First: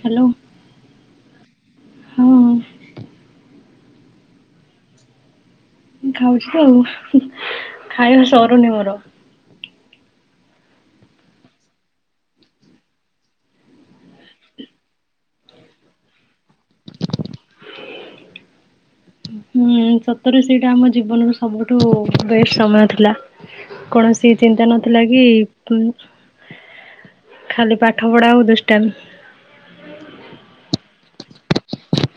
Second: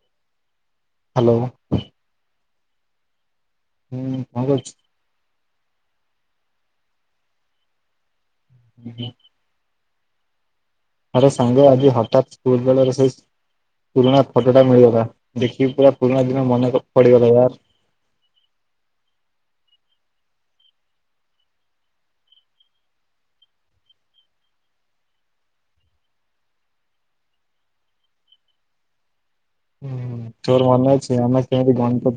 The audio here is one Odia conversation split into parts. ହାଲୋ। ହାଲୋ। ହୁଁ କଣ କରୁଛୁ? ଖାଉଛି ଆଉ। ଖାଇବା ସରୁନି ମୋର। ଆରେ ସାଙ୍ଗ ଆଜି ହଠାତ୍ ସ୍କୁଲ୍ ବେଳର ସେଇ ପୁରୁଣା ଫଟୋଟା ମିଳିଗଲା। ଦେଖିକି ପୁରା ପୁରୁଣା ଦିନ ମନେକ ପଡିଗଲା ୟାର। ହୁଁ ସତରେ ସେଇଟା ଆମ ଜୀବନର ସବୁଠୁ ବେଷ୍ଟ ସମୟ ଥିଲା। କୌଣସି ଚିନ୍ତା ନଥିଲା କି ପୁଁ ଖାଲି ପାଠ ପଢା ଆଉ ଦୁଷ୍ଟାମି।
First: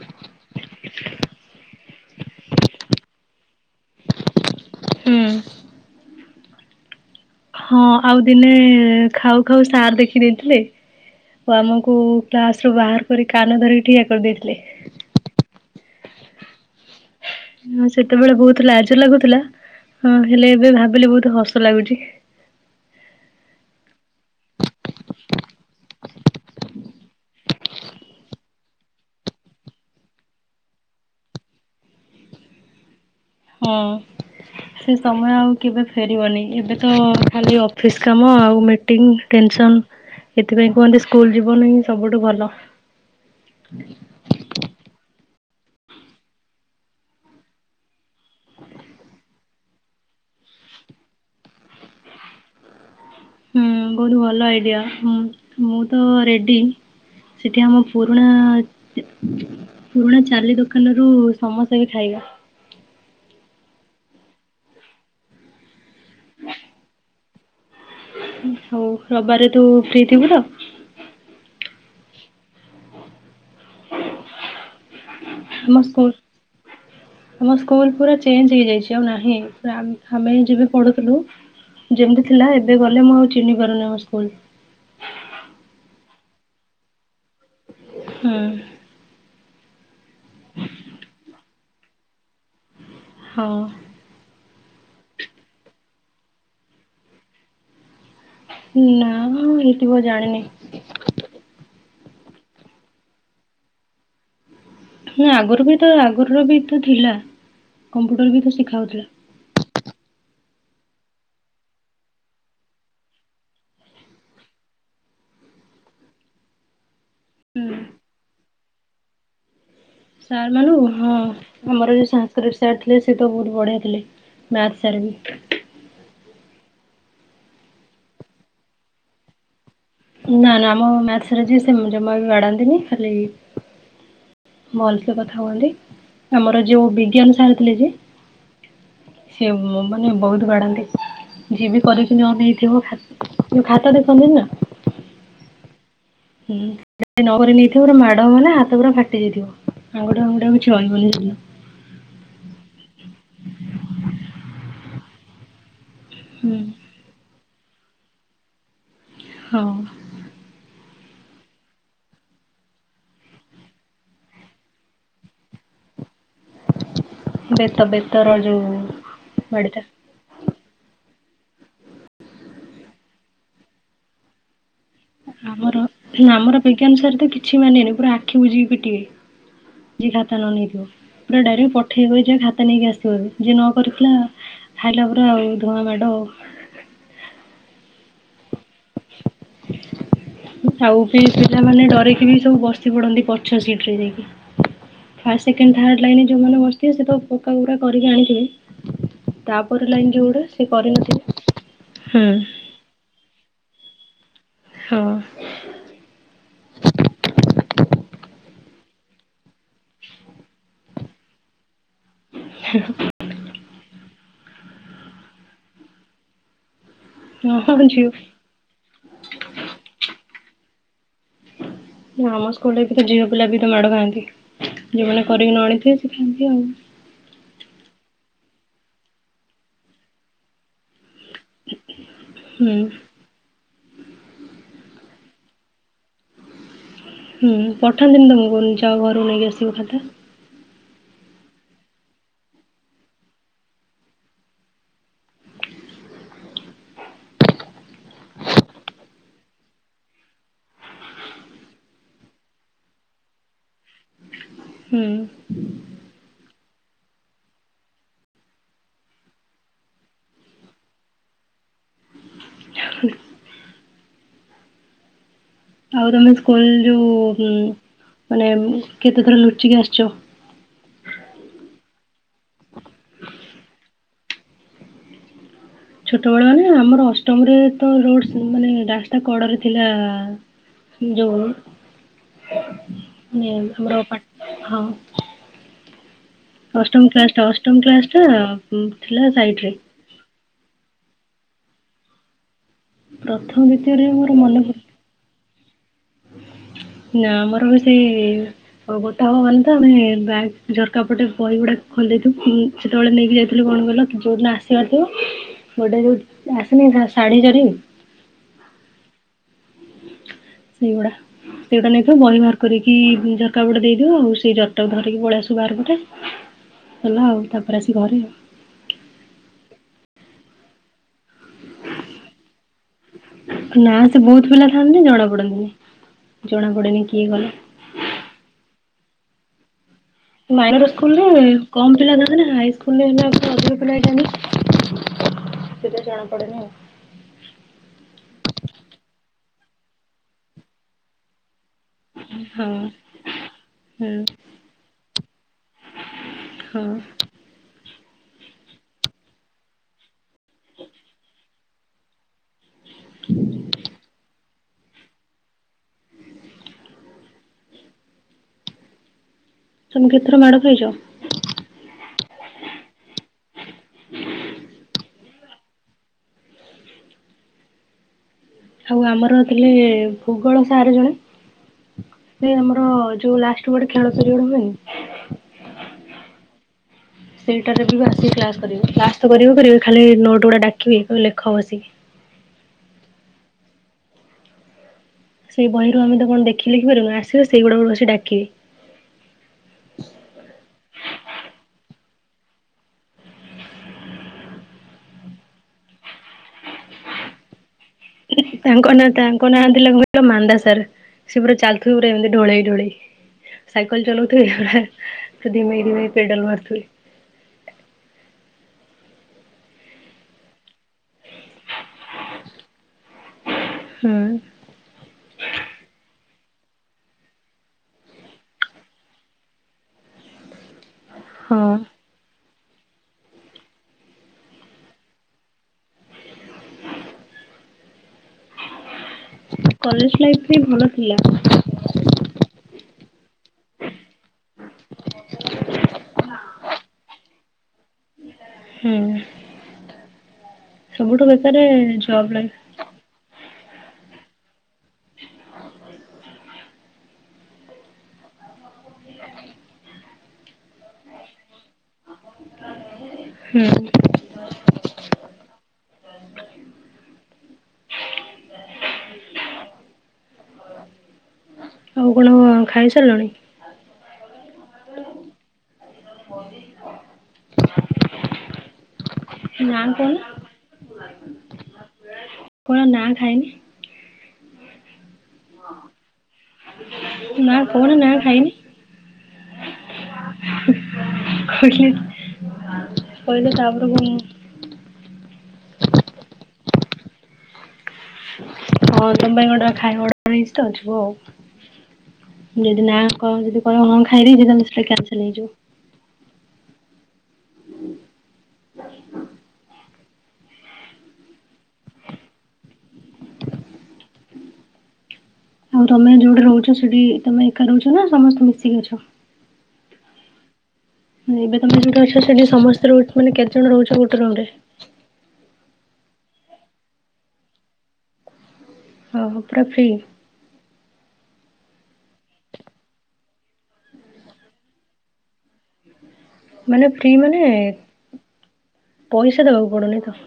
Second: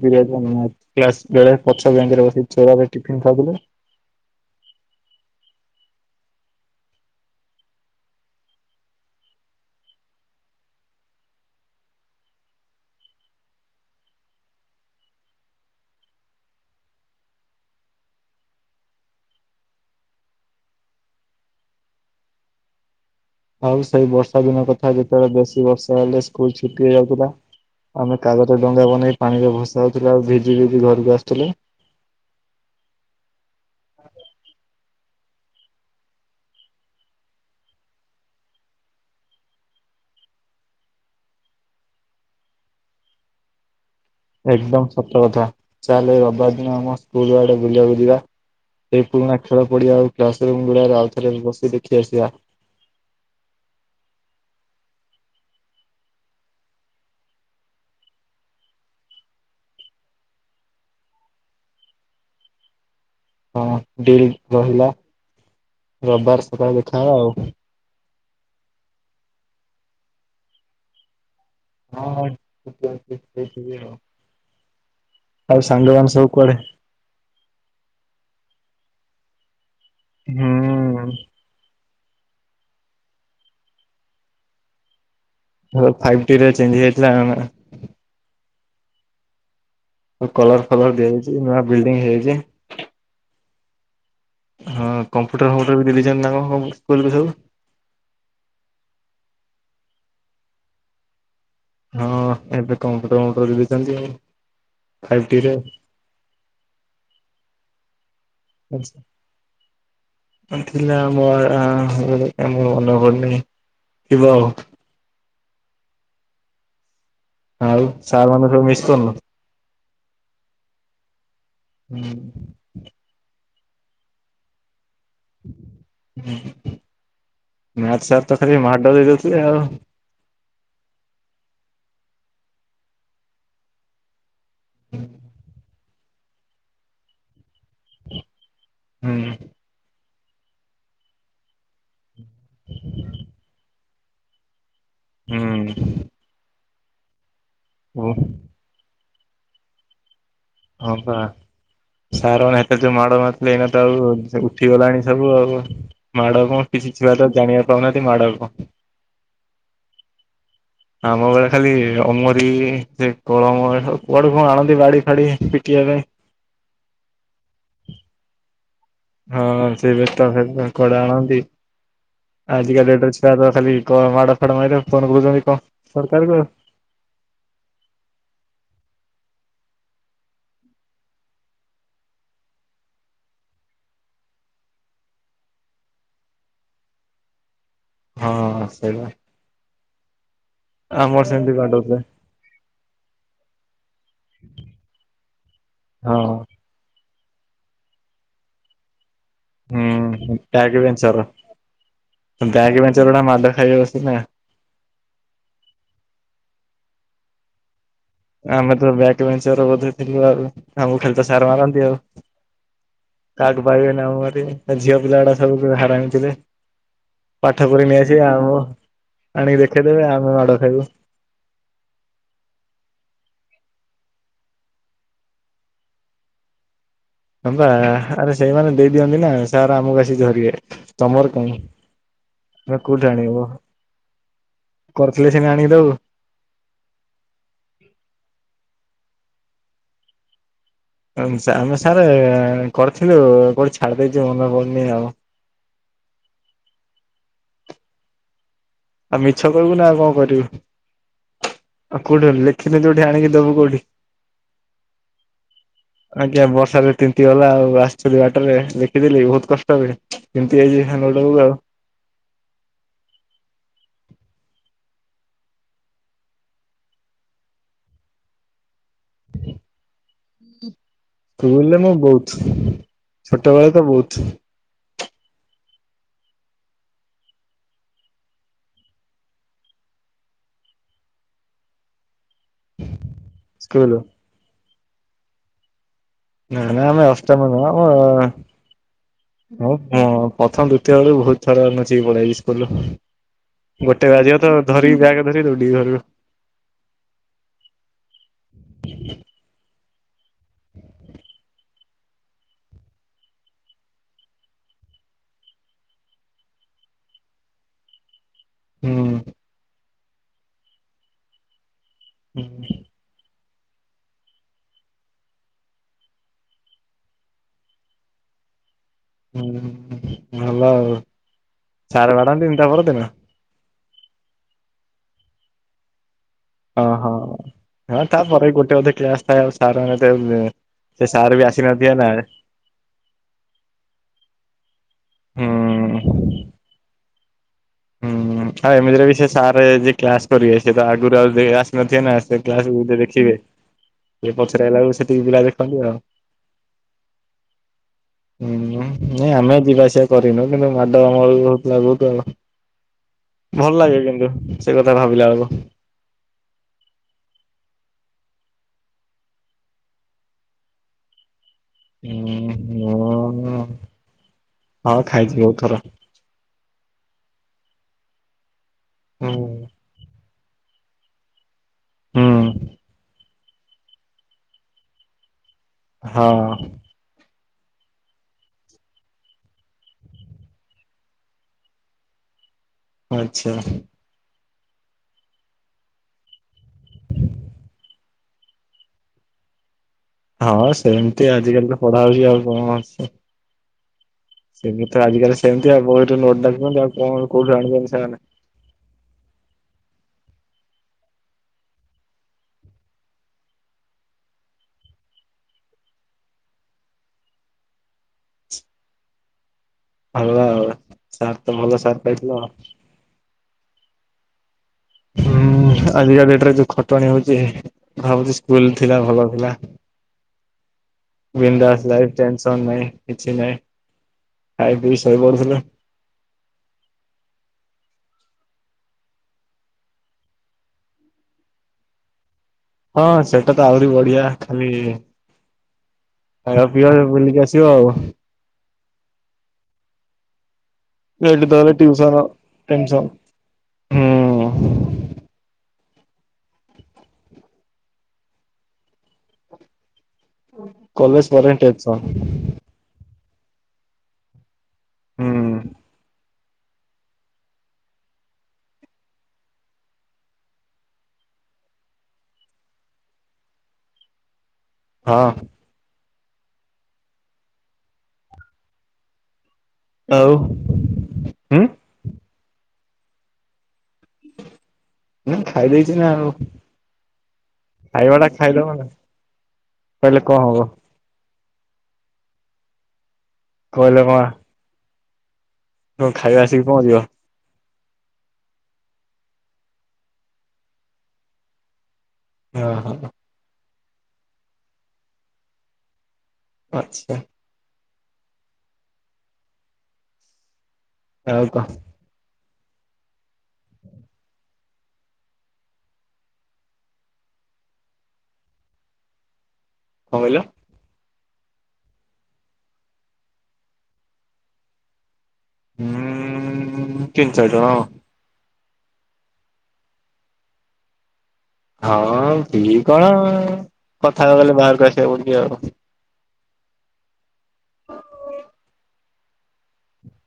[unintelligible] କ୍ଲାସ୍ ବେଳେ ପଛ ବେଞ୍ଚରେ ବସି ଚୋରାରେ ଟିଫିନ୍ ଖାଉଥିଲେ। ହୁଁ। ହଁ ଆଉ ଦିନେ ଖାଉ ଖାଉ ସାର୍ ଦେଖି ଦେଇଥିଲେ। ଓ ଆମକୁ କ୍ଲାସ୍ ରୁ ବାହାର କରି କାନ ଧରିକି ଠିଆ କରିଦେଇଥିଲେ। ହଁ ସେତେବେଳେ ବହୁତ ଲାଜ ଲାଗୁଥିଲା। ହଁ ହେଲେ ଏବେ ଭାବିଲେ ବହୁତ ହସ ଲାଗୁଛି। ଆଉ ସେଇ ବର୍ଷା ଦିନ କଥା ଯେତେବେଳେ ବେଶୀ ବର୍ଷା ହେଲେ ସ୍କୁଲ୍ ଛୁଟି ହେଇଯାଉଥିଲା। ଆମେ କାଗଜ ଡଙ୍ଗା ବନେଇ ପାଣି ରେ ଭସାଉ ଥିଲେ। ଆଉ ଭିଜି ଭିଜି ଘରକୁ ଆସୁଥିଲେ। ହଁ। ସେ ସମୟ ଆଉ କେବେ ଫେରିବନି ଏବେ ତ ଖାଲି ଅଫିସ୍ କାମ ଆଉ ମିଟିଙ୍ଗ ଟେନସନ୍। ଏଥିପାଇଁ କୁହନ୍ତି ସ୍କୁଲ୍ ଜୀବନ ହିଁ ସବୁଠୁ ଭଲ। ଏକଦମ୍ ସତ କଥା। ଚାଲେ ଏଇ ରବାର ଦିନ ଆମ ସ୍କୁଲ୍ ଆଡେ ବୁଲିବାକୁୁ ଯିବା। ସେ ପୁରୁଣା ଖେଳ ପଡିଆ ଆଉ କ୍ଲାସରୁୁମ୍ ଗୁଡାରେ ଆଉଥରେ ବସି ଦେଖି ଆସିବା। ହୁଁ, ବହୁତ ଭଲ ଆଇଡିଆ, ମୁଁ ମୁଁ ତ ରେଡି। ସେଠି ଆମ ପୁରୁଣା ପୁରୁଣା ଚାଲି ଦୋକାନରୁୁ ସମସ୍ତେ ବି ଖାଇବା। ହଁ ଡିଲ୍ ରହିଲା ରବବାର ସକାଳେ ଦେଖା ହବା ଆଉ। ହଉ ରବାରେ ତୁ ଫ୍ରି ଥିବୁ ତ? ହଁ ହଁ [unintelligible] ଫ୍ରୀ ଥିବି ଆଉ।। ଆଉ ଆମ ସ୍କୁଲ୍, ସାଙ୍ଗମାନେ ସବୁ କୁଆଡେ? ଆମ ସ୍କୁଲ୍ ପୁରା ଚେଞ୍ଜ ହେଇଯାଇଛି। ଆଉ ନାହିଁ ସେ ଆମ ଆମେ ହିଁ ଯେବେ ପଢୁଥୁଲୁ ହୁଁ ଯେମତି ଥିଲା ଏବେ ଗଲେ ମୁଁ ଆଉ ଚିହ୍ନି ପାରୁନି ଆମ ସ୍କୁଲ୍। ହଁ ଫାଇଭ୍ ଟି ରେ ଚେଞ୍ଜ ହେଇଯାଇଥିଲା ନା। ଉଁହୁ। ଓ କଲର୍ ଫଲର ଦିଆଯାଇଚି। ନୂଆ ବିଲ୍ଡିଂ ହେଇଯାଇଚି। ହଁ। ହଁ କମ୍ପୁଟର ଫମ୍ପୁଟର ବି ଦେଇ ଦେଇଚନ୍ତି ନା କଣ ଆମ ସ୍କୁଲ୍ କୁ ସବୁ। ନା ହେଇଥିବ ଜାଣିନି। ହଁ ଏବେ କମ୍ପୁଟର ଫମ୍ପୁଟର ଦେଇଛନ୍ତି ଆଉ। ଫାଇଭ୍ ନା ଟି ରେ ଆଗୁରୁ ବି ତ, ଆଗରୁ ବି ତ ଥିଲା କମ୍ପୁ ଟର ବି ତ ଶିଖାହଉଥିଲା। ହଁ ଥିଲା। ଆ ମୋର ଆ, ହେଲେ ଏ ମୋ ମନେ ପଡୁନି, ଥିବ ଆଉ। ହୁଁ ଆଉ ସାର୍ ମାନଙ୍କୁ ସବୁ ମିସ୍ କରୁନ। ସାର୍ ମାନଙ୍କୁ ହଁ ଆମର ଯୋଉ ସାନସକ୍ରିଟ ସାର୍ ଥିଲେ ସେ ତ ବୁ ବଡ଼ିଆ ଥିଲେ ମ୍ୟାଥ ସାରେ ବି, ଉଁ ହୁଁ ମ୍ୟାଥ୍ ସାର୍ ତ ଖାଲି ମାଡ ଦେଇଦଉଥିଲେ ଆଉ ନା ନା ଆମ ମ୍ୟାଥ ସାର୍ ଯେ ଜମା ବି ବାଡାନ୍ତିନି ଖାଲି ଭଲସେ କଥା ହୁହନ୍ତି ଆମର ଯୋଉ ବିଜ୍ଞାନ ସାର୍ ହୁଁ ସେ ମାନେ ବହୁତ ବାଡାନ୍ତି ଯିଏ ବି କରେ େଇଥିବ ଯୋଉ ଖାତା ଦେଖଛନ୍ତି ନା ହୁଁ। ହୁଁ ନ କରି ନେଇଥିବ ପୁରା ଓ ମାଡ଼ ହବ ହାତ ପୁରା ଫାଟି ଯାଇଥିବ। ଆଉ କିଛି ହ ରହିବନି ବା ସେଦିନ। ସାରନ ହେତି ଯ ମାଡ଼ ଏଇନା ତ ଆଉ ଉଠି ଗଲାଣି ସବୁ ଆଉ ମାଡ ହୁଁ କଣ କିଛି ଛୁଆ ତ ଜାଣିବା ପ୍ରଣତି ମାଡ କୁ ହଁ ଅଁ ଆମ ବେଳେ ଖାଲି ଅମରି ସେ କଳମ ସବୁ କୁଆଡେ କଣ ଆଣନ୍ତି ବାଡ଼ି ଫାଡି଼। ପିଟିବା ପାଇଁ ବେତ ବେତ ର ଯୋଉ ହଁ ବାଡିଟା ସେବେତ କଡ଼ା। ଜ ଆଜିକା ଡେଟ୍ ଛୁଆ ତ ଖାଲି ମାଡ଼ ଫାଡ଼ ମାଇଲ ଆମର ଆମର ବିଜ୍ଞାନ ସାର୍ ତ କିଛି ମାନିବେନି ପୁରା ଆଖି ବୁଝିକି ପିଟିବେ। ଯିଏ ଖାତା ନ ନେଇ ଥିବ। ପୁରା ଡାଇରେକ୍ଟ ପଠେଇବେ କି ଯ ଖାତା ନେଇକି ଆସିବ ଯିଏ ନ କରିଥିଲା। ଖାଇଲା ପରା ଆଉ ଧୂଆଁ ମାଡ଼ ଆଉ ହଁ ସେଇବା ଆଉ ବି ପିଲାମାନେ ଡରିକି ବି ସବୁ ବସି ପଡନ୍ତି ପଛ ସିଟରେ ଯାଇକି। ଫାଷ୍ଟ ସେକଣ୍ଡ ଥାର୍ ହଁ ଲାଇନ ଯୋଉମାନେ ବସିଥିବେ ସେ ତ ପୋକ ଗୁଡା କରିକି ଆଣିଥିବେ। ତାପରେ ଲାଇନ ହୁଁ ଯୋଉଗୁଡା ସେ ଟ୍ୟାଗ କରିନଥିବେ ବେଞ୍ଚର ବ୍ୟାଗ ବେଞ୍ଚରର ମାଡ ଖାଇବା ବସି ନା ହଁ ଆମେ ତ ବ୍ୟାକ୍ ବେଞ୍ଚର ବୋଧେ ଥିଲୁ ଆଉ ଆମକୁ ଖାଲି ତ ସାର ମାରନ୍ତି ଆଉ। କା କୁ ପାଇବେନି ଆମ କୁ ବାଡ଼େଇ ବେ ଝିଅ ପିଲା ଗୁଡ଼ା ସବୁ ହାରାମି ଥିଲେ। ପାଠ ହଁ କରି ଝିଅ ନେଇଆସିବେ ଆଉ ଆଣିକି ଦେଖେଇଦେବେ ଆମେ ମାଡ ଖାଇବୁ। ନା ଆମ ସ୍କୁଲରେ ବି ତ ଝିଅ ପିଲା ବି ମାଡ଼ ଖାଆନ୍ତି। ଯୋଉ ମାନେ କରିକି ନଆଣିଥିବେ ସେ ଖାଆନ୍ତି ଆଉ। ହଁ ପା ଆରେ ସେଇମାନେ ଦେଇ ଦିଅନ୍ତି ନା ସାର ଆମକୁ ଆସିକି ଧରିବେ। ତମର କଣ ହୁଁ ତମେ କୋଉଠୁ ଆଣିବ? କରିଥିଲେ ସିନା ଆଣିକି ଦବୁ ହୁଁ ପଠାନ୍ତିିନ ତମକୁ ଯା ଘରୁ ନେଇକି ଆସିବ ଖାତା ଆମେ ସାର୍ କରିଥିଲୁ କୋଉଠି ଛାଡି ଦେଇେଇଛୁ ମନେ ପଡୁନି ଆଉ [inaudible] ଆଉ ମିଛ କହିବୁନୁ ଆଉ କଣ କରିବୁ। ଆଉ କୋଉଠି ଲେଖିନି ଯୋଉଠି ଆଣିକି ଦବୁ କୋଉଠି ହୁଁ ଆଜ୍ଞା ବର୍ଷ ତିନ୍ତି ଗଲା ଆଉ ଆସିଥିଲୁ ବାଟରେ ଦେଖିଦେଲି ବହୁତ କଷ୍ଟହୁଏ ତିନ୍ତି ଯାଇଛି ସାଙ୍ଗ [unintelligible] [inaudible] ଆଉ ତମେ ସ୍କୁଲ ଯୋଉ ମାନେ ଉଁ କେତେଥର ଲୁଚିକି ଆସିଛ। ଛୋଟ ବେଳେ ତ ବହୁତ୍ ଛୋଟ ବେଳ ମାନେ ଆମର ଅଷ୍ଟମରେ ତ ରୋଡ ମାନେ ରାସ୍ତା କଡ଼ରେ ଥିଲା। ଯଉାନେ ସ୍କୁଲ ଆମର ପା ହଁ [inaudible] ନା ନା ଆମେ କ୍ଲାସ ଟା ଅଷ୍ଟମ ନୁହଁ ଉ କ୍ଲାସ ଟା ଥିଲା ସାଇଡ ରେ। ଆଉ ଅଁ ପ୍ରଥମ ଦୁତୀୟ ବେଳୁ ବହୁତ ଥରେ ନୁଚିକି ପଳେଇ ଆଇଲି ସ୍କୁଲରୁ। ପ୍ରଥମ ଦ୍ଵିତୀୟରେ ଗୋଟେ ମୋର ବାଜିବ ତ ମନେ ଧରି ବ୍ୟାଗ ଧରି ଦୌ ବି [unintelligible] ନା ଆମର ବି ସେଇ ଅ ଗୋଟା ହବନି ତ ମାନେ ବ୍ୟାଗ ଝରକା ପଟେ ବହି ଗୁଡାକ ଖୋଲି ଦେଇଥିବୁ ଉଁ ଉଁ ସେତେବେଳେ ନେଇକି ଯାଇଥିଲୁ କଣ କହିଲ ଯୋଉ ଦିନ ଆସିବା ଆସିବ ଗୋଟେ ଯୋଉ ଆସେନି ଶା-ଶାଢୀ ଜରି ହୁଁ। ସେଇଗୁଡା ସେଇଗୁଡା ନେଇାଥିବ ବହି ବାହାର କରିକି କା ପଟେ ଦେଇଦଉ ଆଉ ସେଇ ଜରିଟାକୁ ଧରିକି ପଳେଇ ଆସୁ ବାହାର ପଟେ। ହେଲା ଆଉ ତାପରେ ଆସି ଘରେ ଆଉ। ହୁଁ ହୁଁ ହୁଁ ଭଲ ଆଉ। ସାର ବାଡ଼ାନ୍ତିନି ତା ପରଦିନ? ନା ସେ ବହୁତ ପିଲା ଥାଆନ୍ତି ଜଣା ପଡନ୍ତି ନି। ଅ ହଁ ହଁ ତାପରେ ଗୋଟେ ଅଧେ କ୍ଲାସ ଥାଏ ଆଉ ସାର ଙ୍କ ମାଇନର ସ୍କୁଲ ରେ କମ ପିଲା ଯାଆନ୍ତି ନା ହାଇସ୍କୁଲ ରେ ହେଲା ତ ଅଧିକ ପିଲା ହେଇ ଯାଆନ୍ତି। ହୁଁ [unintelligible] ହୁଁ ଆଉ ଏମିତି ରେ ବି ସେ ସାର ଯେ କ୍ଲାସ କରିବେ ସିଏ ତ ଆଗରୁ ଆଉ ନଥିବେ ନା ସେ ହଁ କ୍ଲାସ କୁ ଟିକେ ଦେଖିବେ। ହଁ ଇଏ ପଚାରି ଆଇଲା ବେଳୁକୁ ସେତିକି ପିଲା ଦେଖନ୍ତି ଆଉ। ଅ ହୁଁ ନାଇଁ ଆମେ ଯିବା ଆସିବା କରି ନୁ କିନ୍ତୁ ମାଡ ଆମର ବି ହଉଥିଲା ବହୁତ। ଭଲ ଲାଗେ କିନ୍ତୁ ସେ କଥା ଭାବିଲା ବେଳକୁ। ତମେ କେତଥର ମାଡ ଖାଇଛ? ଓ ହୋ ହୁଁ ହଉ ଖାଇଛି ବୋହୁତ ଥର। ଆଉ ଆମର ଥିଲେ ହୁଁ ଭୂଗୋଳ ସାର ଜଣେ ସେ ଆମର ଯୋଉ ଲାଷ୍ଟ ଗୋଟେ ଖେଳ ପିରିୟଡ ହୁଏନି। ହଁ। ସେଇଟାରେ ବି ଆସିକି କ୍ଲାସ କରିବେ କ୍ଲାସ ତ କରିବେ କରିବେ ଖାଲି ନୋଟ ଗୁଡା ଡାକିବେ କହିବେ ଲେଖ ବସିକି। ଆଚ୍ଛା। ସେଇ ବହିରୁ ଆମେ ତ କଣ ଦେଖି ଲେଖିପାରୁନୁ ଆସିବେ ସେଇଗୁଡାକ ବସି ଡାକିବେ। ହଁ ସେମିତି ଆଜିକାଲି ତ ପଢା ହଉଛି ଆଉ କଣ ଅଛି? ସେମିତି ତ ଆଜିକାଲି ସେମିତି ଆଉ ବହିରୁ ନୋଟ ଡାକୁଛନ୍ତି ଆଉ କଣ କୋଉଠୁ ଆଣିବେ? ତାଙ୍କ ନା ତାଙ୍କ ନା ଥିଲା [inaudible] ପୁରା ମାନ୍ଦା ସାର୍ ସେ ପୁରା ଚାଲୁଥିବେ ପୁରା ଏମିତି ଢ଼ୋଳେଇ ଢୋଳେଇ। ସାଇକଲ ଚଲଉଥିବି ହା ହା ଅ ଧିମେଇ ଧିମେଇ ପେଡାଲ ମାରୁଥିବି। [unintelligible] ହାଲୋ ଆଉ ସାର୍ ତ ଭଲ ସାର୍ ପାଇଥିଲ। ହୁଁ। ହୁଁ ଆଜିକା ଡେଟରେ ଯୋଉ ଖଟଣି ହଉଛି ଭାବୁଛି ସ୍କୁଲ ଥିଲା ଭଲ ଥିଲା। ହଁ। ବିନ୍ଦାସ ଲାଇଫ [inaudible] ନାଇଁ କିଛି ନାଇଁ ଖାଇ ପିଇ ସୋଇପଡୁଥିଲୁ। [unintelligible] କଲେଜ ଲାଇଫ ବି ଭଲ ଥିଲା। ହଁ ସେଟା ତ ଆହୁରି ବଢିଆ ଖାଲି ଖାଇବ ପିଇବ ବୁଲିକି ଆସିବ ଆଉ। ହୁଁ। ସବୁଠୁ ଏଇନେ ତ ବେକାରେ ହେଲେ ଟିଉସନ ଜବ୍ ଲାଇଫ୍। ଟେନସନ ହୁଁ। କଲେଜ ପରେ ଟେନସନ। ହୁଁ। ହୁଁ। ଆଉ କଣ ଖାଇ ସାରିଲଣି? ହଁ। ନା କହୁନ ଆଉ ହୁଁ, କଣ ନା ଖାଇନି? ମୁଁ ଖାଇ ଦେଇଚି ନା ଆଉ। ନା କଣ ନା ଖାଇବା ଟା ଖାଇନି ଖାଇଦବ ନା, କହିଲେ କଣ ହବ। [unintelligible] କଇଲେ ତାପରକୁ ମୁଁ ଓ ଖାଇବା ଆସିକି ପହଞ୍ଚିବ। ହଁ ତମ ପାଇଁ କଟ ଖାଇବାଡ [unintelligible] ଅିବୁ ଆଉ ହଁ ଯଦି ନା ହଁ କଣ ଯଦି ପରେ [unintelligible] ଖାଇ ଦେଇ କ୍ୟାନସଲ ହେଇଯିବ ଆଚ୍ଛା। ଆଉ କ ଆଉ ତମେ ଯୋଉଠି ରହୁଛ ସେଠି ତମେ ଏକା ରହୁଛ ନା ସମସ୍ତେ ମିଶିକି ଅଛ? କଣ କହିଲ? ଏବେ ତମେ ଅଛ ସେଠି ସମସ୍ତେ ରହୁ ମାନେ କେତେ ଜଣ ରହୁଛ ଗୋଟେ ରୁମରେ -? ହ ତିନି ଚାରି ଜଣ। ଆଉ ପୁରା ଫ୍ରି ହଁ କଣ କଥା ହବା ଗଲେ ବାହାରକୁ ଆସିବାକୁ ପଡଛି ଆଉ ମାନେ ଫ୍ରି ମାନେ ପଇସା ଦବାକୁ ପଡୁନି ତ?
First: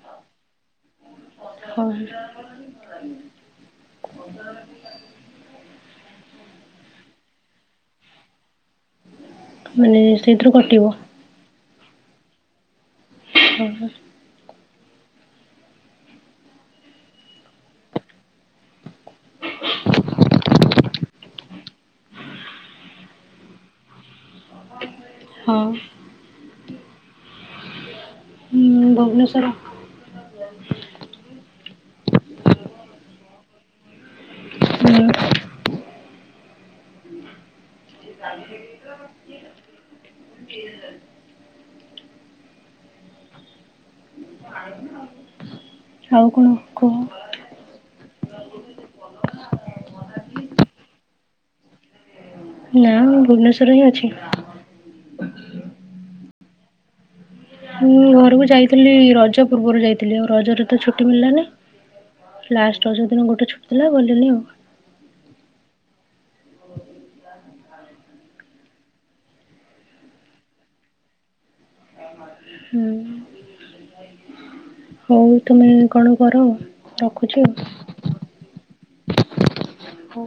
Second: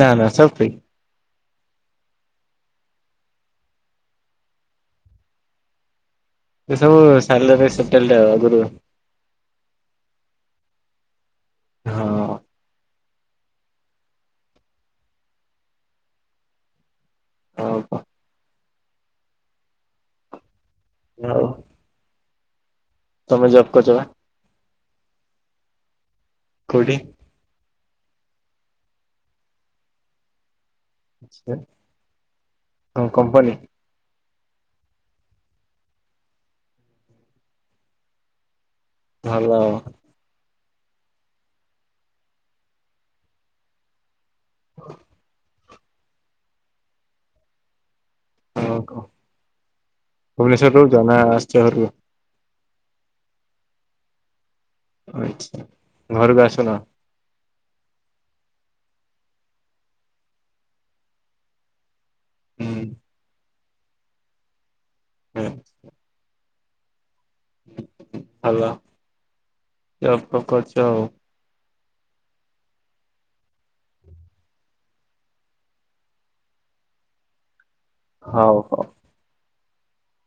ନା ନା ସବୁ ଫ୍ରି। ହଁ ଏ ସବୁ ସାଟଲଟ [unintelligible] ଆଗରୁ ମାନେ ସେଇଥିରୁ କଟିବ। ହଁ ହଁ ହଉ କ ହ ତମେ ଜପକଛ [unintelligible] ହଉଁ ହ ଭୁବନେଶ୍ୱର। ଆଛା, କମ୍ପାନୀ ହୁଁ ଭଲ ହ [inaudible] ଆଉ କଣ କୁହ? ହ କହ ଭୁବନେଶ୍ଵରରୁ ରହୁଛ, ନା ଆସିଛ ଘରକୁ ନା ମୁଁ ଭୁବନେଶ୍ଵରରେ ହିଁ ଅଛି। ଆଛା, ଘରକୁ ଆସୁନ ମୁଁ ଘରକୁ ଯାଇଥିଲି ରଜ ପୂର୍ବରୁ ଯାଇଥିଲି ଆଉ ରଜରେ ତ ଛୁଟି ମିଳିଲାନି। ହୁଁ ଲାଷ୍ଟ ରଜ ଦିନ ଗୋଟେ ଛୁଟି ଥିଲା, ଗଲିନି ଆଉ ହୁଁ ହାଲୋ। ଆ କରଛଉ ହୁଁ [unintelligible] ହଉ ତମେ କଣ କର, ରଖୁଛି ଆଉ ହଉ ହଉ। ହଁ